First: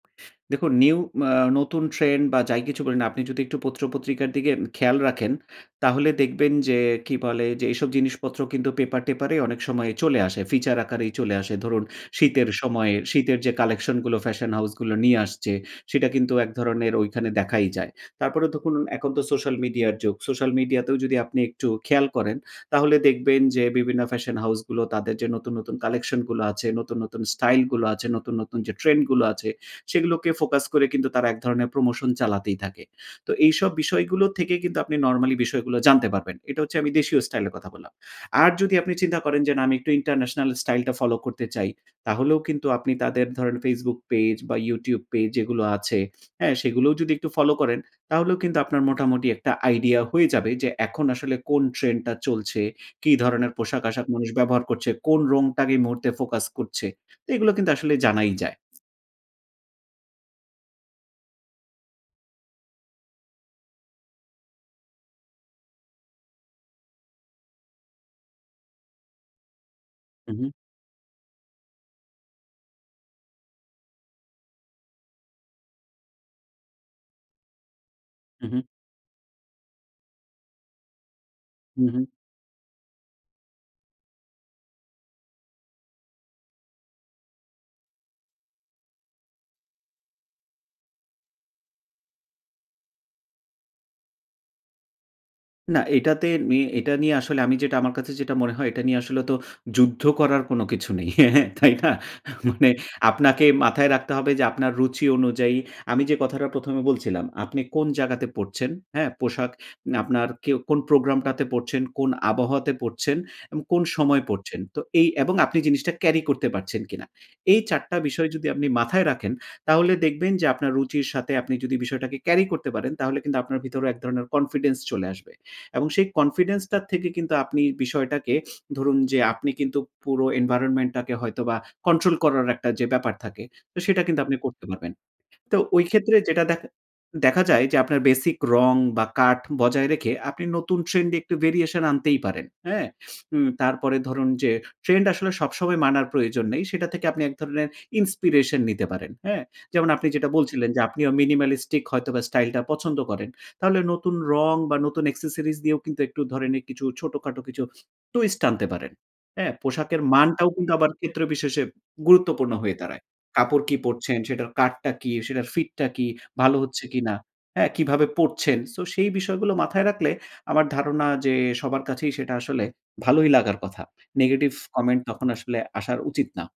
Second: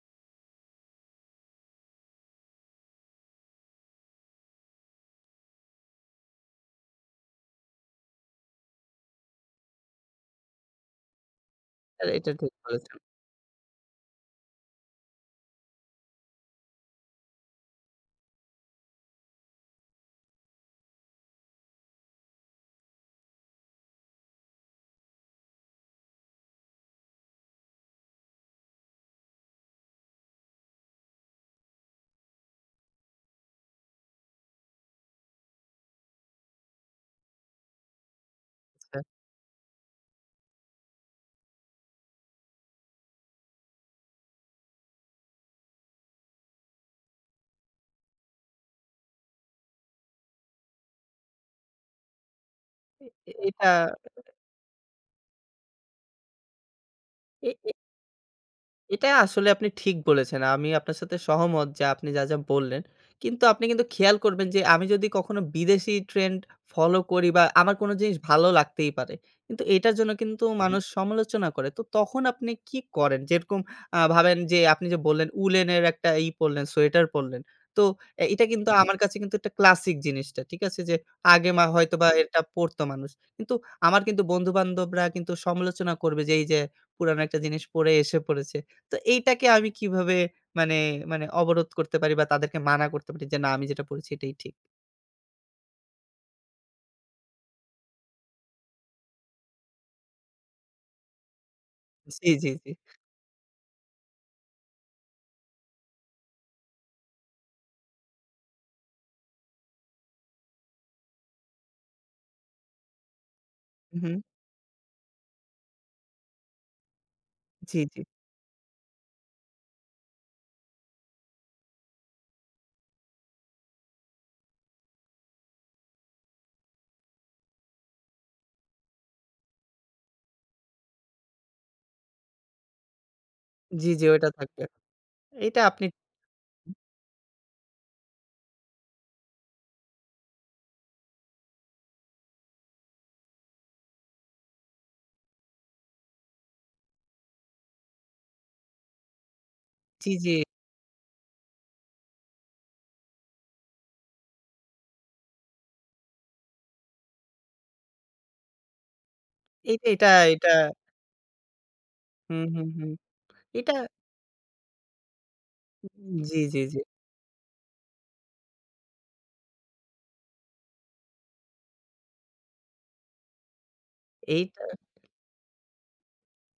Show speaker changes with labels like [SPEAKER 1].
[SPEAKER 1] দেখুন, নিউ মা নতুন ট্রেন্ড বা যাই কিছু বলি না, আপনি যদি একটু পত্র-পত্রিকার দিকে উম খেয়াল রাখেন, তাহলে দেখবেন যে কি বলে? যে, এসব জিনিসপত্র কিন্তু পেপার-টেপারে অনেক সময় চলে আসে। ফিচার আকারেই চলে আসে ধরুন,
[SPEAKER 2] এ এইটা
[SPEAKER 1] শীতের
[SPEAKER 2] ঠিক
[SPEAKER 1] সময়
[SPEAKER 2] বলেছেন।
[SPEAKER 1] শীতের যে কালেকশন গুলো ফ্যাশন হাউস গুলো নিয়ে আসছে, সেটা কিন্তু এক ধরণের ঐখানে দেখাই যায়। তারপরে দেখুন, এখন তো সোশ্যাল মিডিয়ার যুগ। সোশ্যাল মিডিয়া তেও যদি আপনি একটু খেয়াল করেন, তাহলে দেখবেন যে বিভিন্ন ফ্যাশন হাউস গুলো তাদের যে নতুন, নতুন কালেকশন গুলো আছে, নতুন, নতুন স্টাইল গুলো আছে, নতুন, নতুন যে ট্রেন্ড গুলো আছে। সেগুলোকে ফোকাস করে কিন্তু তারা এক ধরনের প্রমোশন চালাতেই থাকে। তো এইসব বিষয়গুলো থেকে কিন্তু আপনি নরমালি বিষয়গুলো জানতে পারবেন। এটা হচ্ছে আমি দেশীয় স্টাইল এর কথা বললাম। আর যদি আপনি
[SPEAKER 2] অ্যা
[SPEAKER 1] চিন্তা করেন যে "না, আমি একটু ইন্টারন্যাশনাল স্টাইলটা ফলো করতে চাই।" তাহলেও কিন্তু আপনি তাদের ধরেন Facebook পেজ বা YouTube পেজ যেগুলো আছে, হ্যাঁ? সেগুলোও যদি একটু ফলো করেন, তাহলেও কিন্তু আপনার মোটামুটি একটা আইডিয়া হয়ে যাবে যে এখন আসলে কোন ট্রেন্ডটা চলছে, কি
[SPEAKER 2] এ এ
[SPEAKER 1] ধরনের
[SPEAKER 2] এটা
[SPEAKER 1] পোশাক-আশাক মানুষ ব্যবহার করছে, কোন রংটাকে এই মুহূর্তে ফোকাস করছে? তো
[SPEAKER 2] এ
[SPEAKER 1] এগুলা
[SPEAKER 2] এ
[SPEAKER 1] কিন্তু আসলে জানাই যায়।
[SPEAKER 2] এটা আসলে আপনি ঠিক বলেছেন। আমি আপনার সাথে সহমত যে আপনি যা, যা বললেন। কিন্তু আপনি কিন্তু খেয়াল করবেন যে আমি যদি কখনো বিদেশি ট্রেন্ড ফলো করি বা আমার কোন জিনিস ভালো লাগতেই পারে। কিন্তু এটার জন্য
[SPEAKER 1] হু,
[SPEAKER 2] কিন্তু
[SPEAKER 1] হু।
[SPEAKER 2] মানুষ সমালোচনা করে। তো তখন আপনি কি করেন? যেরকম, আ ভাবেন যে আপনি যে বললেন, উলের একটা ই পড়লেন সোয়েটার পড়লেন। তো এ এটা
[SPEAKER 1] উহু।
[SPEAKER 2] কিন্তু আমার কাছে কিন্তু একটা ক্লাসিক জিনিসটা। ঠিক আছে? যে আগে মা
[SPEAKER 1] হুম,
[SPEAKER 2] হয়তো
[SPEAKER 1] হুম।
[SPEAKER 2] বা এটা পড়তো মানুষ। কিন্তু আমার কিন্তু বন্ধু-বান্ধবরা কিন্তু সমালোচনা করবে যে এই যে, "পুরানো একটা জিনিস পড়ে এসে পড়েছে।" তো এইটাকে আমি কিভাবে মানে, মানে অবরোধ করতে পারি বা তাদেরকে মানা করতে পারি যে "না, আমি যেটা পড়েছি এটাই ঠিক।"
[SPEAKER 1] না এটাতে নি এটা নিয়ে আসলে আমি যেটা আমার কাছে যেটা মনে হয়, এটা নিয়ে আসলে তো যুদ্ধ করার কোন কিছু নেই। তাই না?
[SPEAKER 2] সি জি, জি।
[SPEAKER 1] মানে আপনাকে মাথায় রাখতে হবে যে আপনার রুচি অনুযায়ী আমি যে কথাটা ১ম এ বলছিলাম, আপনি কোন জায়গাতে পড়ছেন, হ্যাঁ? পোশাক নে আপনার কেউ, কোন প্রোগ্রামটাতে পড়ছেন, কোন আবহাওয়াতে পড়ছেন এবং কোন সময়
[SPEAKER 2] উহু।
[SPEAKER 1] পড়ছেন। তো এই এবং আপনি জিনিসটা ক্যারি করতে পারছেন কিনা? এই
[SPEAKER 2] জি,
[SPEAKER 1] ৪ টা
[SPEAKER 2] জি।
[SPEAKER 1] বিষয় যদি আপনি মাথায় রাখেন, তাহলে দেখবেন যে আপনার রুচির সাথে আপনি যদি বিষয়টাকে ক্যারি করে করতে পারেন, তাহলে কিন্তু আপনার ভেতরে এক ধরনের কনফিডেন্স চলে আসবে। এবং সেই কনফিডেন্স টার থেকে কিন্তু আপনি বিষয়টাকে ধরুন, যে আপনি কিন্তু পুরো environment টাকে হয়তোবা কন্ট্রোল করার একটা যে ব্যাপার থাকে, তো
[SPEAKER 2] জি,
[SPEAKER 1] সেটা
[SPEAKER 2] জি
[SPEAKER 1] কিন্তু
[SPEAKER 2] ওইটা
[SPEAKER 1] আপনি
[SPEAKER 2] থাকবে।
[SPEAKER 1] করতে পারবেন। তো
[SPEAKER 2] এটা
[SPEAKER 1] ওই
[SPEAKER 2] আপনি
[SPEAKER 1] ক্ষেত্রে যেটা দেখা দেখা যায় যে, আপনার বেসিক রং বা কাট বজায় রেখে, আপনি নতুন ট্রেন্ড এ একটু variation আনতেই পারেন। হ্যাঁ? উম তারপরে ধরুন, যে ট্রেন্ড আসলে সবসময় মানার প্রয়োজন নেই। সেটা থেকে আপনি এক ধরনের inspiration নিতে পারেন। হ্যাঁ? যেমন আপনি
[SPEAKER 2] চি
[SPEAKER 1] যেটা
[SPEAKER 2] জি।
[SPEAKER 1] বলছিলেন, যে আপনি minimalistic হয়তোবা স্টাইলটা পছন্দ করেন, তাহলে নতুন রং বা নতুন accessories দিয়েও কিন্তু একটু ধরেন এ কিছু ছোটখাটো কিছু twist আনতে পারেন। হ্যাঁ?
[SPEAKER 2] এই
[SPEAKER 1] পোশাকের
[SPEAKER 2] এটা, এটা
[SPEAKER 1] মানটাও কিন্তু আবার ক্ষেত্রবিশেষে
[SPEAKER 2] হুম,
[SPEAKER 1] গুরুত্বপূর্ণ
[SPEAKER 2] হুম,
[SPEAKER 1] হয়ে
[SPEAKER 2] হুম।
[SPEAKER 1] দাঁড়ায়। কাপড়
[SPEAKER 2] এটা
[SPEAKER 1] কি পরছেন, সেটার কাটটা কী, সেটার ফিটটা কি,
[SPEAKER 2] উম জি,
[SPEAKER 1] ভালো
[SPEAKER 2] জি, জি।
[SPEAKER 1] হচ্ছে কিনা, হ্যাঁ? কিভাবে পড়ছেন? সো সেই বিষয়গুলো মাথায় রাখলে আমার ধারণা যে, সবার কাছেই সেটা আসলে ভালোই লাগার কথা। নেগেটিভ
[SPEAKER 2] এইটা।
[SPEAKER 1] কমেন্ট তখন আসলে আসার উচিত না।